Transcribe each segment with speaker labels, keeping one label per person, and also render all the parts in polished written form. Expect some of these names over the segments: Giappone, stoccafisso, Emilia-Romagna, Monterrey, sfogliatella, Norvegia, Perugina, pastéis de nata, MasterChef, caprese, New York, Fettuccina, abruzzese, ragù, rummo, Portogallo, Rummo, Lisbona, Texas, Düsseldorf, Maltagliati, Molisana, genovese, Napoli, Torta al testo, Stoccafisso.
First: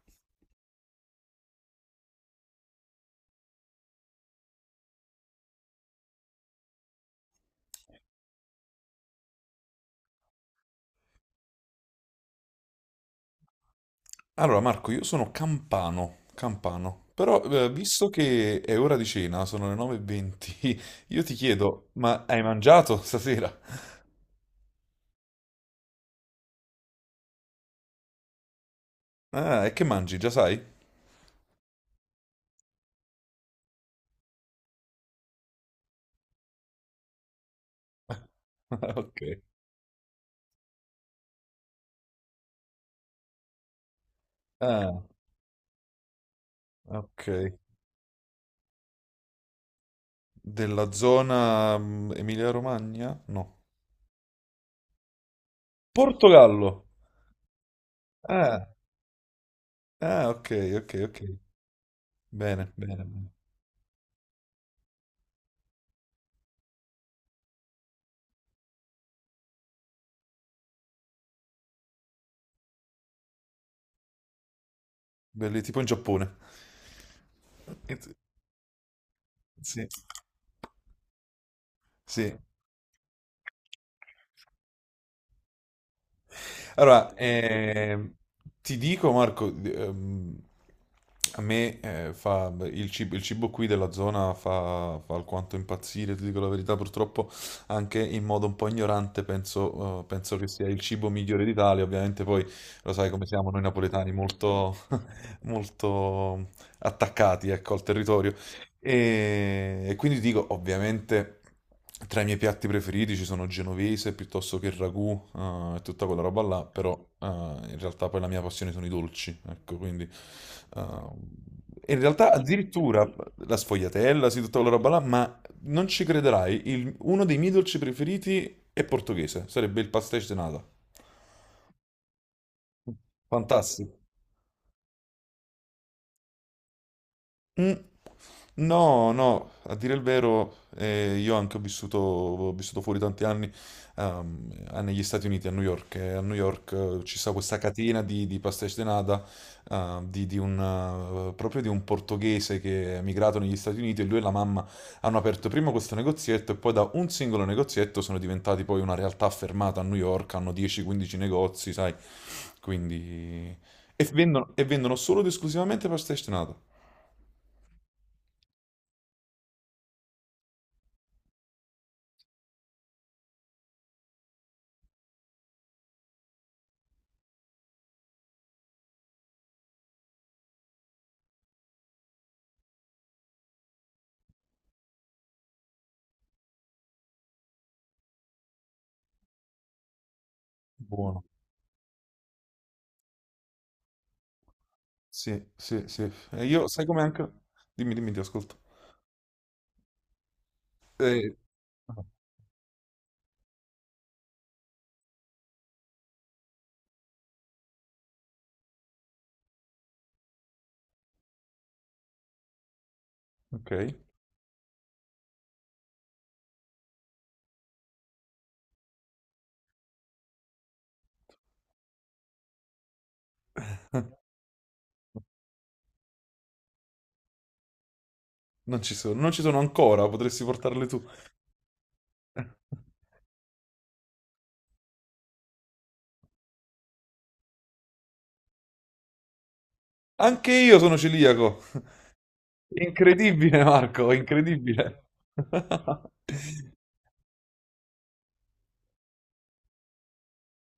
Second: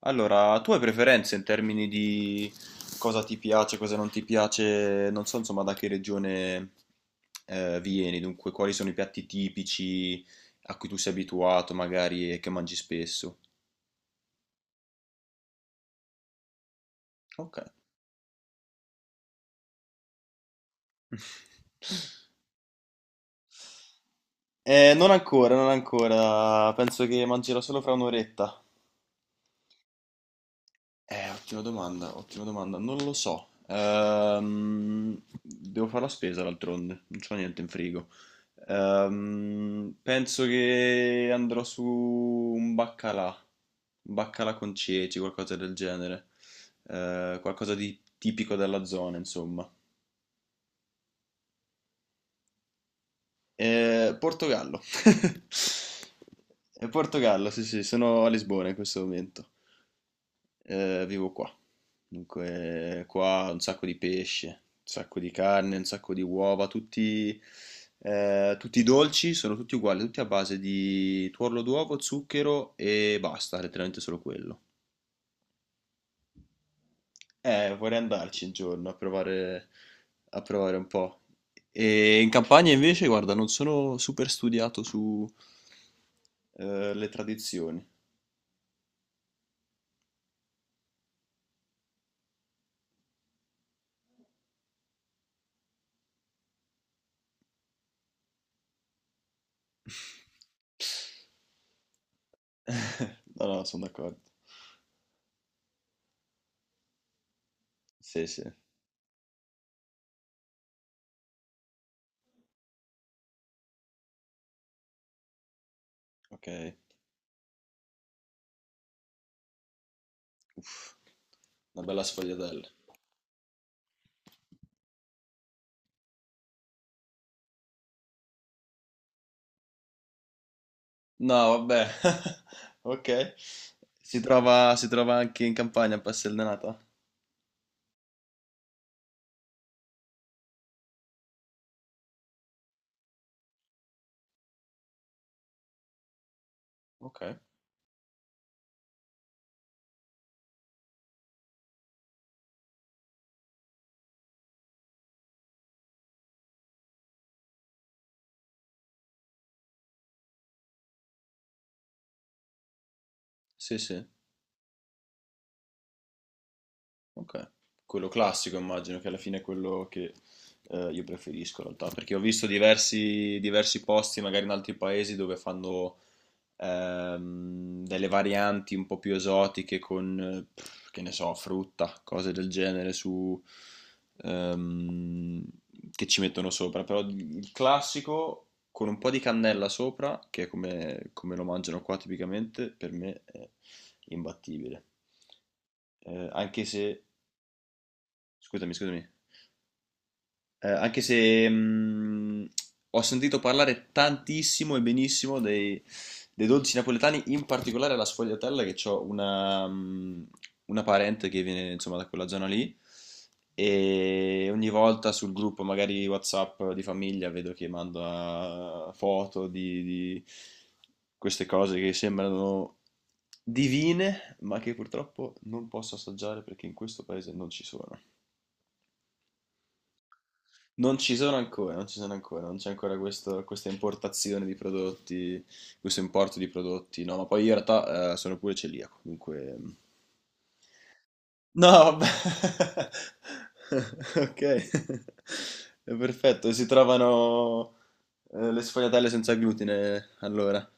Speaker 1: Allora, tu hai preferenze in termini di cosa ti piace, cosa non ti piace, non so insomma da che regione vieni, dunque quali sono i piatti tipici a cui tu sei abituato magari e che mangi spesso.
Speaker 2: Allora Marco, io sono campano, campano, però
Speaker 1: Ok.
Speaker 2: eh, visto che è ora di cena, sono le 9:20, io ti chiedo, ma hai mangiato stasera?
Speaker 1: Non ancora, non ancora, penso che mangerò solo fra un'oretta.
Speaker 2: Ah, e che mangi, già sai?
Speaker 1: Ottima domanda, ottima domanda, non lo so. Devo fare la spesa d'altronde, non c'ho niente in frigo.
Speaker 2: Ok.
Speaker 1: Penso che andrò su un baccalà con
Speaker 2: Ah,
Speaker 1: ceci, qualcosa del genere,
Speaker 2: ok.
Speaker 1: qualcosa di tipico della zona, insomma.
Speaker 2: Della zona Emilia-Romagna? No.
Speaker 1: Portogallo.
Speaker 2: Portogallo!
Speaker 1: Portogallo, sì, sì, sono a Lisbona
Speaker 2: Ah,
Speaker 1: in questo momento.
Speaker 2: ah, ok, ok, ok.
Speaker 1: Vivo qua.
Speaker 2: Bene, bene,
Speaker 1: Dunque,
Speaker 2: bene.
Speaker 1: qua un sacco di pesce, un sacco di carne, un sacco di uova, tutti, tutti i dolci sono tutti uguali, tutti a base di tuorlo d'uovo, zucchero e basta, letteralmente solo quello.
Speaker 2: Belli, tipo in Giappone.
Speaker 1: Vorrei andarci un giorno
Speaker 2: Sì.
Speaker 1: a provare un po'. E in
Speaker 2: Sì.
Speaker 1: campagna invece, guarda, non sono super studiato su, le
Speaker 2: Allora,
Speaker 1: tradizioni.
Speaker 2: ti dico Marco, a me fa il cibo qui della zona fa alquanto impazzire, ti dico la verità, purtroppo anche in modo un po' ignorante penso, penso che sia il cibo migliore d'Italia, ovviamente poi lo sai come
Speaker 1: No,
Speaker 2: siamo noi
Speaker 1: no, sono
Speaker 2: napoletani,
Speaker 1: d'accordo.
Speaker 2: molto, molto attaccati ecco, al
Speaker 1: Sì,
Speaker 2: territorio.
Speaker 1: sì,
Speaker 2: E quindi ti dico, ovviamente, tra i miei piatti preferiti ci sono genovese piuttosto che il ragù e tutta quella roba
Speaker 1: ok.
Speaker 2: là, però in realtà poi la mia passione sono i dolci, ecco, quindi.
Speaker 1: Uff,
Speaker 2: eh,
Speaker 1: una
Speaker 2: e in
Speaker 1: bella
Speaker 2: realtà
Speaker 1: sfogliatella.
Speaker 2: addirittura la sfogliatella, sì, tutta quella roba là, ma non ci crederai, uno dei miei dolci preferiti è portoghese, sarebbe il pastéis de nata.
Speaker 1: No, vabbè. Ok.
Speaker 2: Fantastico.
Speaker 1: Si trova anche in campagna a Passeldenata?
Speaker 2: Mm. No, no, a dire il vero, io anche ho vissuto fuori tanti anni negli Stati Uniti, a New York. E a New York, ci
Speaker 1: Ok.
Speaker 2: sta questa catena di pastéis de nata, eh, di- di un, proprio di un portoghese che è emigrato negli Stati Uniti e lui e la mamma hanno aperto prima questo negozietto e poi da un singolo negozietto sono diventati poi una realtà affermata a New York, hanno 10-15 negozi, sai, quindi.
Speaker 1: Sì, sì.
Speaker 2: E vendono solo ed esclusivamente pastéis de nata.
Speaker 1: Ok. Quello classico immagino che alla fine è quello che io preferisco in realtà, perché ho visto diversi, diversi posti magari in altri paesi dove fanno delle varianti un po' più esotiche con, che ne so, frutta, cose del genere su, ehm, che ci mettono sopra. Però il classico con un po' di cannella sopra, che è come,
Speaker 2: Buono.
Speaker 1: come lo mangiano qua tipicamente, per me è imbattibile.
Speaker 2: Sì, sì, sì. E
Speaker 1: Anche
Speaker 2: io, sai come
Speaker 1: se,
Speaker 2: anche. Dimmi, dimmi, ti ascolto.
Speaker 1: scusami, scusami. Anche
Speaker 2: Eh,
Speaker 1: se ho sentito parlare tantissimo e benissimo dei, dei dolci napoletani, in particolare la sfogliatella, che ho una parente che viene insomma da quella zona lì.
Speaker 2: ok.
Speaker 1: E ogni volta sul gruppo, magari WhatsApp di famiglia, vedo che manda foto di queste cose che sembrano divine, ma che purtroppo non posso assaggiare perché in questo paese non ci sono.
Speaker 2: Non ci sono, non ci sono ancora, potresti portarle
Speaker 1: Non
Speaker 2: tu.
Speaker 1: ci sono ancora, non ci sono ancora, non c'è ancora questa importazione di prodotti, questo importo di prodotti, no, ma poi io in realtà sono pure celiaco, dunque...
Speaker 2: Anche io sono celiaco.
Speaker 1: No, vabbè. Ok,
Speaker 2: Incredibile, Marco, incredibile.
Speaker 1: è perfetto, si trovano le sfogliatelle senza glutine, allora.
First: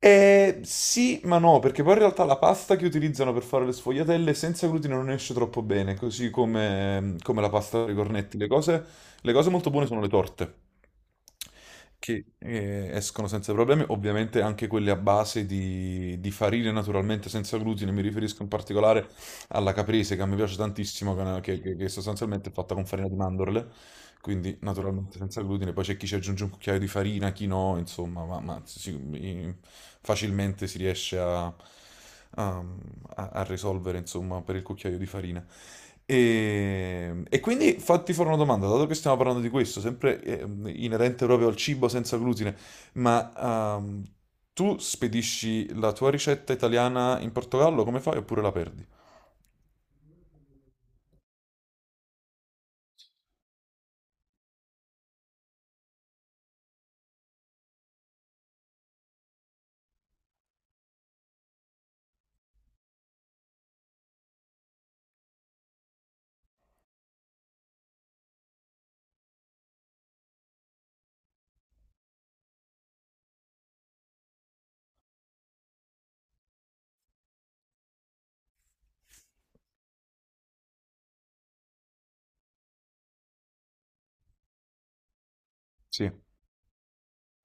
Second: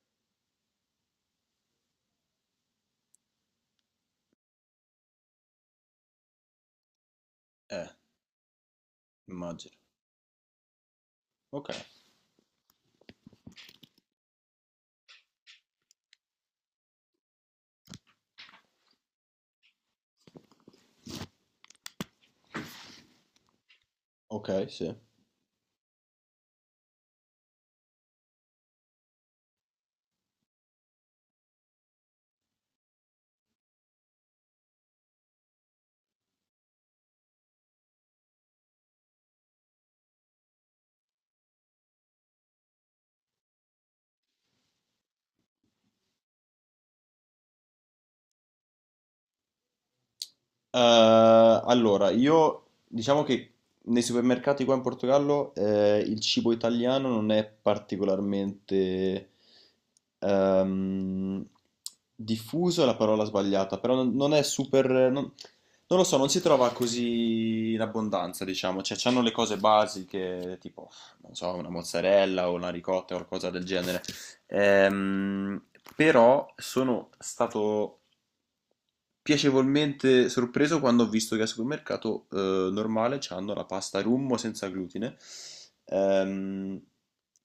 Speaker 2: Sì, ma no, perché poi in realtà la pasta che utilizzano per fare le sfogliatelle senza glutine non esce troppo bene, così come la pasta
Speaker 1: Eh,
Speaker 2: per i cornetti. Le cose molto
Speaker 1: immagino.
Speaker 2: buone sono le torte,
Speaker 1: Ok,
Speaker 2: che escono senza problemi, ovviamente anche quelle a base di farine naturalmente senza glutine, mi riferisco in particolare alla caprese che a me piace tantissimo, che, è una- che sostanzialmente è fatta con farina di mandorle, quindi
Speaker 1: ok, sì.
Speaker 2: naturalmente senza glutine. Poi c'è chi ci aggiunge un cucchiaio di farina, chi no, insomma, facilmente si riesce a risolvere, insomma, per il cucchiaio di farina. E quindi fatti fare una domanda, dato che stiamo parlando di questo, sempre inerente proprio al cibo senza glutine, ma tu spedisci la tua ricetta italiana in Portogallo, come fai oppure la perdi?
Speaker 1: Eh, allora, io diciamo che nei supermercati qua in Portogallo il cibo italiano non è particolarmente ehm, diffuso, è la parola sbagliata, però non, non è super... Non, non lo so, non si trova così in abbondanza, diciamo, cioè c'hanno le cose basiche, tipo, non so, una mozzarella o una ricotta o qualcosa del genere. Ehm, Però sono stato piacevolmente sorpreso quando ho visto che al supermercato normale c'hanno la pasta rummo senza glutine,
Speaker 2: Sì.
Speaker 1: ehm,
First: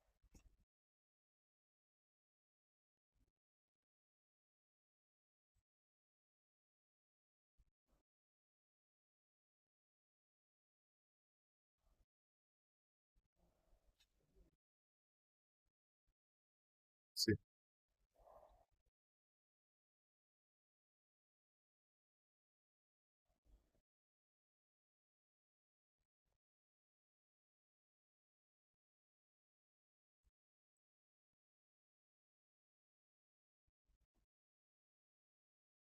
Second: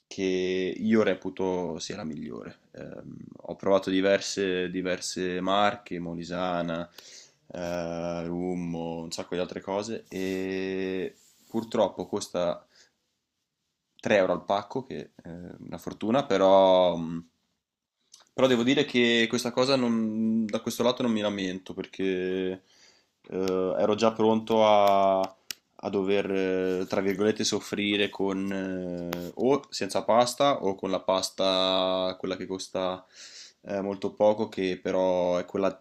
Speaker 1: che io reputo sia la migliore. Ho provato diverse, diverse marche, Molisana, rummo, un sacco di altre cose e purtroppo costa 3 € al pacco, che è una fortuna, però,
Speaker 2: Sì,
Speaker 1: però devo dire che questa cosa non- da questo lato non mi lamento perché eh, ero già pronto a, a dover, tra virgolette, soffrire con o senza pasta o con la pasta, quella che costa molto poco, che però è quella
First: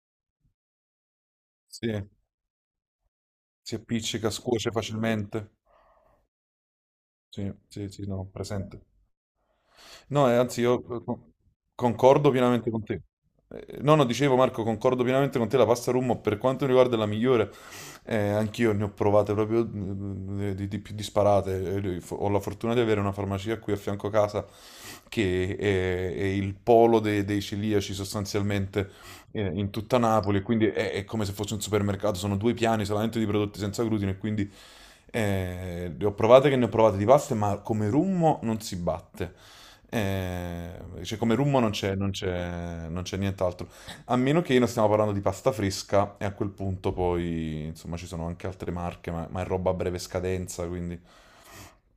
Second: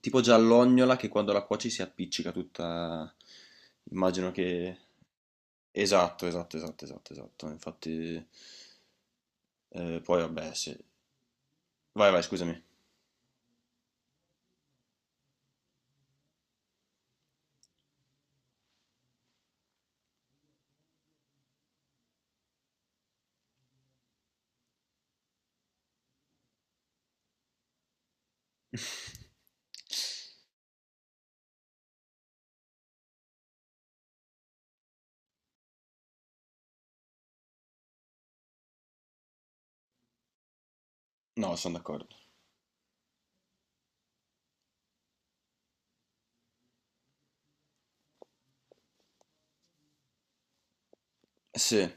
Speaker 1: tipo giallognola che quando la cuoci si
Speaker 2: sì,
Speaker 1: appiccica tutta.
Speaker 2: si
Speaker 1: Immagino
Speaker 2: appiccica, scuoce
Speaker 1: che
Speaker 2: facilmente.
Speaker 1: esatto, esatto, esatto, esatto, esatto.
Speaker 2: Sì, sì, sì, no,
Speaker 1: Infatti,
Speaker 2: presente.
Speaker 1: poi
Speaker 2: No,
Speaker 1: vabbè,
Speaker 2: anzi,
Speaker 1: sì.
Speaker 2: io
Speaker 1: Vai, vai,
Speaker 2: concordo
Speaker 1: scusami.
Speaker 2: pienamente con te. No, no, dicevo Marco, concordo pienamente con te, la pasta rummo per quanto mi riguarda è la migliore. Anch'io ne ho provate proprio di più disparate. Ho la fortuna di avere una farmacia qui a fianco a casa che è il polo dei celiaci sostanzialmente in tutta Napoli, quindi è come se fosse un supermercato, sono due piani solamente di prodotti senza glutine, e quindi le ho provate che ne ho provate di paste, ma come rummo non si batte. Cioè, come
Speaker 1: No,
Speaker 2: rummo
Speaker 1: sono d'accordo.
Speaker 2: non c'è nient'altro. A meno che non stiamo parlando di pasta fresca, e a quel punto poi, insomma, ci sono anche altre marche, ma è roba a breve scadenza, quindi.
Speaker 1: Sì.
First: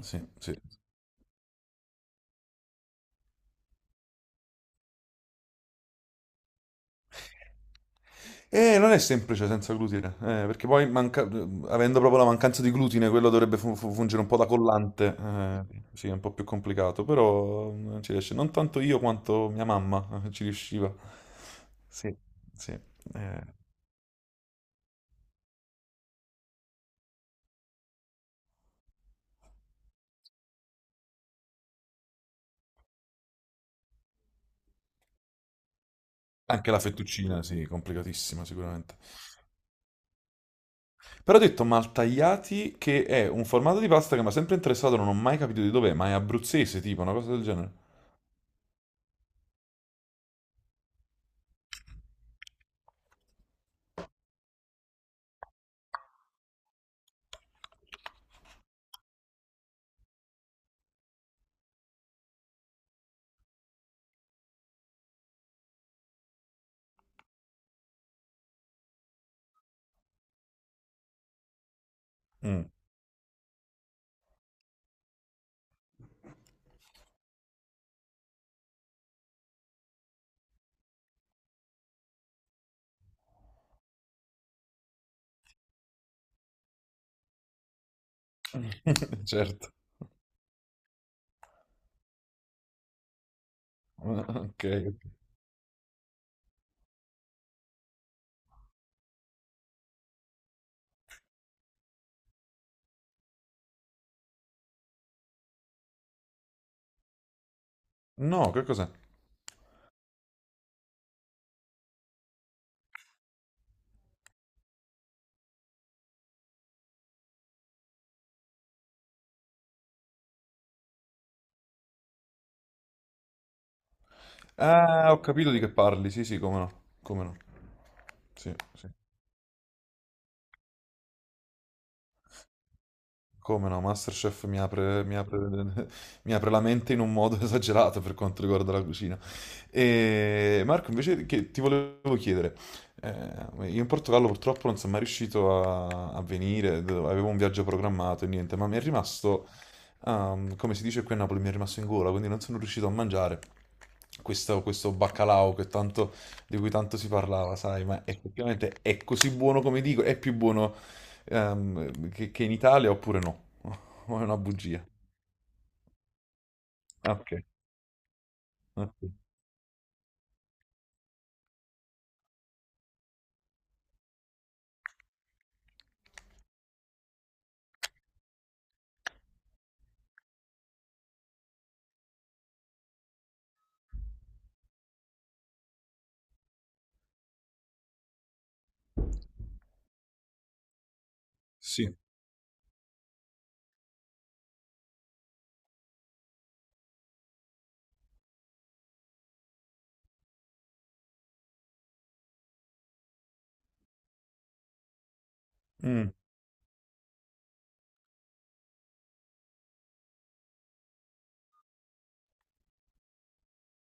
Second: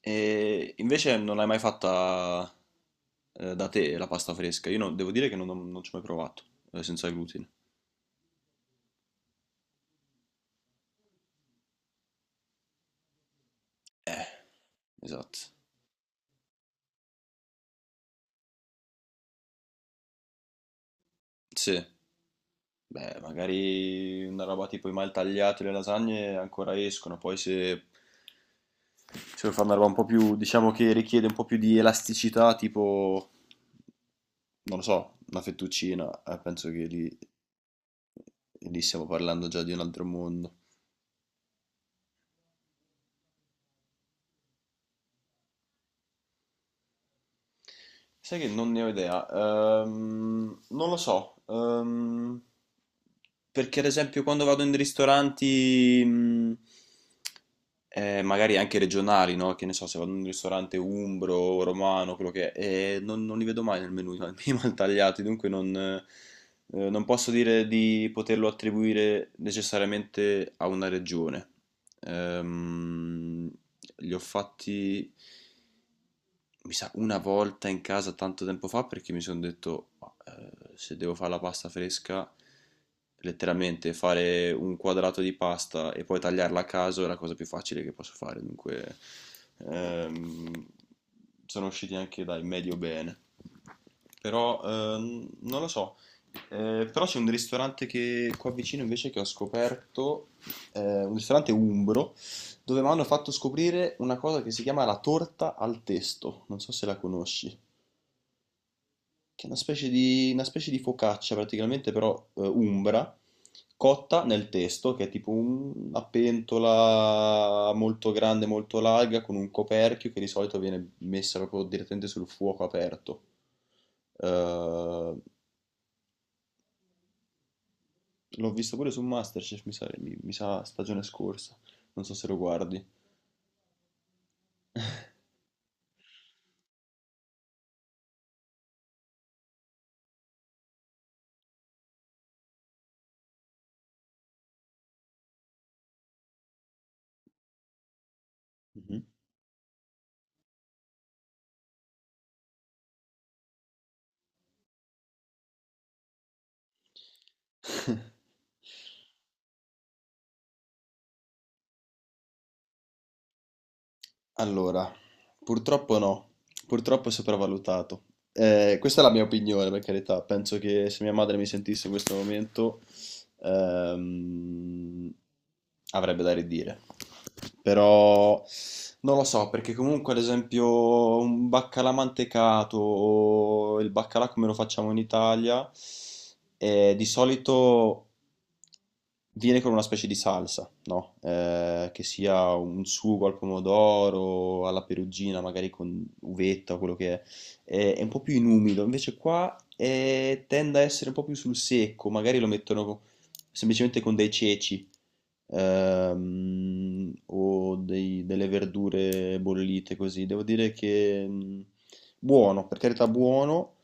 Speaker 2: Sì, sì.
Speaker 1: E invece non l'hai mai fatta da te la pasta fresca? Io non- devo dire che non, non ci ho mai provato, senza glutine.
Speaker 2: Non è semplice senza glutine, perché poi avendo proprio la mancanza di glutine, quello dovrebbe fungere
Speaker 1: Eh,
Speaker 2: un po' da collante.
Speaker 1: esatto.
Speaker 2: Sì, è un po' più complicato, però non ci riesce. Non tanto io quanto mia mamma ci riusciva.
Speaker 1: Sì.
Speaker 2: Sì, sì.
Speaker 1: Beh,
Speaker 2: Eh.
Speaker 1: magari una roba tipo i maltagliati e le lasagne ancora escono, poi se, se vuoi fare una roba un po' più, diciamo che richiede un po' più di elasticità, tipo, non lo so, una fettuccina, penso
Speaker 2: Anche la
Speaker 1: che lì,
Speaker 2: fettuccina, sì, complicatissima
Speaker 1: lì
Speaker 2: sicuramente.
Speaker 1: stiamo parlando già di un altro mondo.
Speaker 2: Però ho detto maltagliati, che è un formato di pasta che mi ha sempre interessato, non ho mai capito di dov'è, ma è abruzzese, tipo, una cosa del genere.
Speaker 1: Sai che non ne ho idea. Non lo so. Perché ad esempio quando vado in ristoranti, magari anche regionali, no? Che ne so, se vado in un ristorante umbro, romano, quello che è, non, non li vedo mai nel menù, i maltagliati, dunque non, non posso dire di poterlo attribuire necessariamente a una regione.
Speaker 2: Mm.
Speaker 1: Ehm, mh, li ho fatti, mi sa, una volta in casa tanto tempo fa perché mi sono detto, "Ma, se devo fare la pasta fresca, letteralmente fare un quadrato di pasta e poi tagliarla a caso è la cosa più facile che posso fare. Dunque,
Speaker 2: Certo.
Speaker 1: ehm, sono usciti anche dai medio bene. Però
Speaker 2: Ok.
Speaker 1: non lo so. Però c'è un ristorante che qua vicino invece che ho scoperto, un ristorante umbro dove mi hanno fatto scoprire una cosa che si chiama la torta al testo, non so se la conosci,
Speaker 2: No, che cos'è?
Speaker 1: che è una specie di focaccia praticamente, però umbra, cotta nel testo, che è tipo una pentola molto grande, molto larga, con un coperchio che di solito viene messa proprio direttamente sul fuoco aperto.
Speaker 2: Ah,
Speaker 1: Eh,
Speaker 2: ho capito di che parli, sì, sì, come no. Come no.
Speaker 1: L'ho
Speaker 2: Sì,
Speaker 1: visto
Speaker 2: sì.
Speaker 1: pure su MasterChef, mi sa, mi sa stagione scorsa, non so se lo guardi.
Speaker 2: Come no, MasterChef mi apre, mi apre la mente in un modo esagerato per quanto riguarda la cucina. E Marco, invece che ti volevo chiedere, io in Portogallo purtroppo non sono mai riuscito a venire, avevo un viaggio programmato e niente, ma mi è
Speaker 1: Mhm.
Speaker 2: rimasto, come si dice qui a Napoli, mi è rimasto in gola, quindi non sono riuscito a mangiare questo baccalà che tanto, di cui tanto si parlava, sai, ma effettivamente è così buono come dico, è più buono che in Italia oppure no? O è una bugia?
Speaker 1: Allora, purtroppo no, purtroppo è
Speaker 2: Ah, ok.
Speaker 1: sopravvalutato. Questa
Speaker 2: Ok.
Speaker 1: è la mia opinione, per carità. Penso che se mia madre mi sentisse in questo momento ehm, avrebbe da ridire. Però non lo so, perché comunque ad esempio un baccalà mantecato o il baccalà come lo facciamo in Italia, di solito viene con una specie di salsa, no?
Speaker 2: Sì.
Speaker 1: Che sia un sugo al pomodoro, alla perugina, magari con uvetta o quello che è. È un po' più inumido, invece qua tende a essere un po' più sul secco, magari lo mettono semplicemente con dei ceci
Speaker 2: Mm,
Speaker 1: delle verdure bollite così. Devo dire che buono, per carità buono,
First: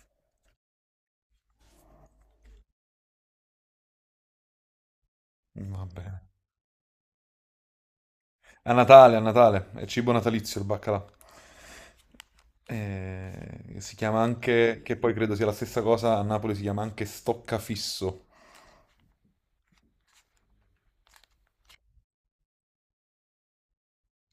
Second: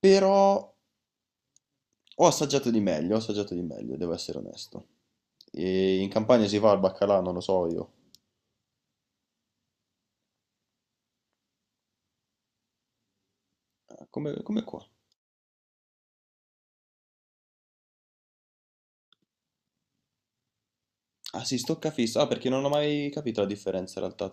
Speaker 1: però ho assaggiato di meglio, ho assaggiato di meglio, devo essere onesto.
Speaker 2: Va
Speaker 1: E in
Speaker 2: bene.
Speaker 1: Campania si fa il baccalà, non lo so io.
Speaker 2: A Natale, è cibo natalizio il baccalà. Si
Speaker 1: Ah,
Speaker 2: chiama
Speaker 1: come, come qua?
Speaker 2: anche, che poi credo sia la stessa cosa, a Napoli si chiama anche stoccafisso.
Speaker 1: Ah sì, stoccafisso. Ah, perché non ho mai capito la differenza in realtà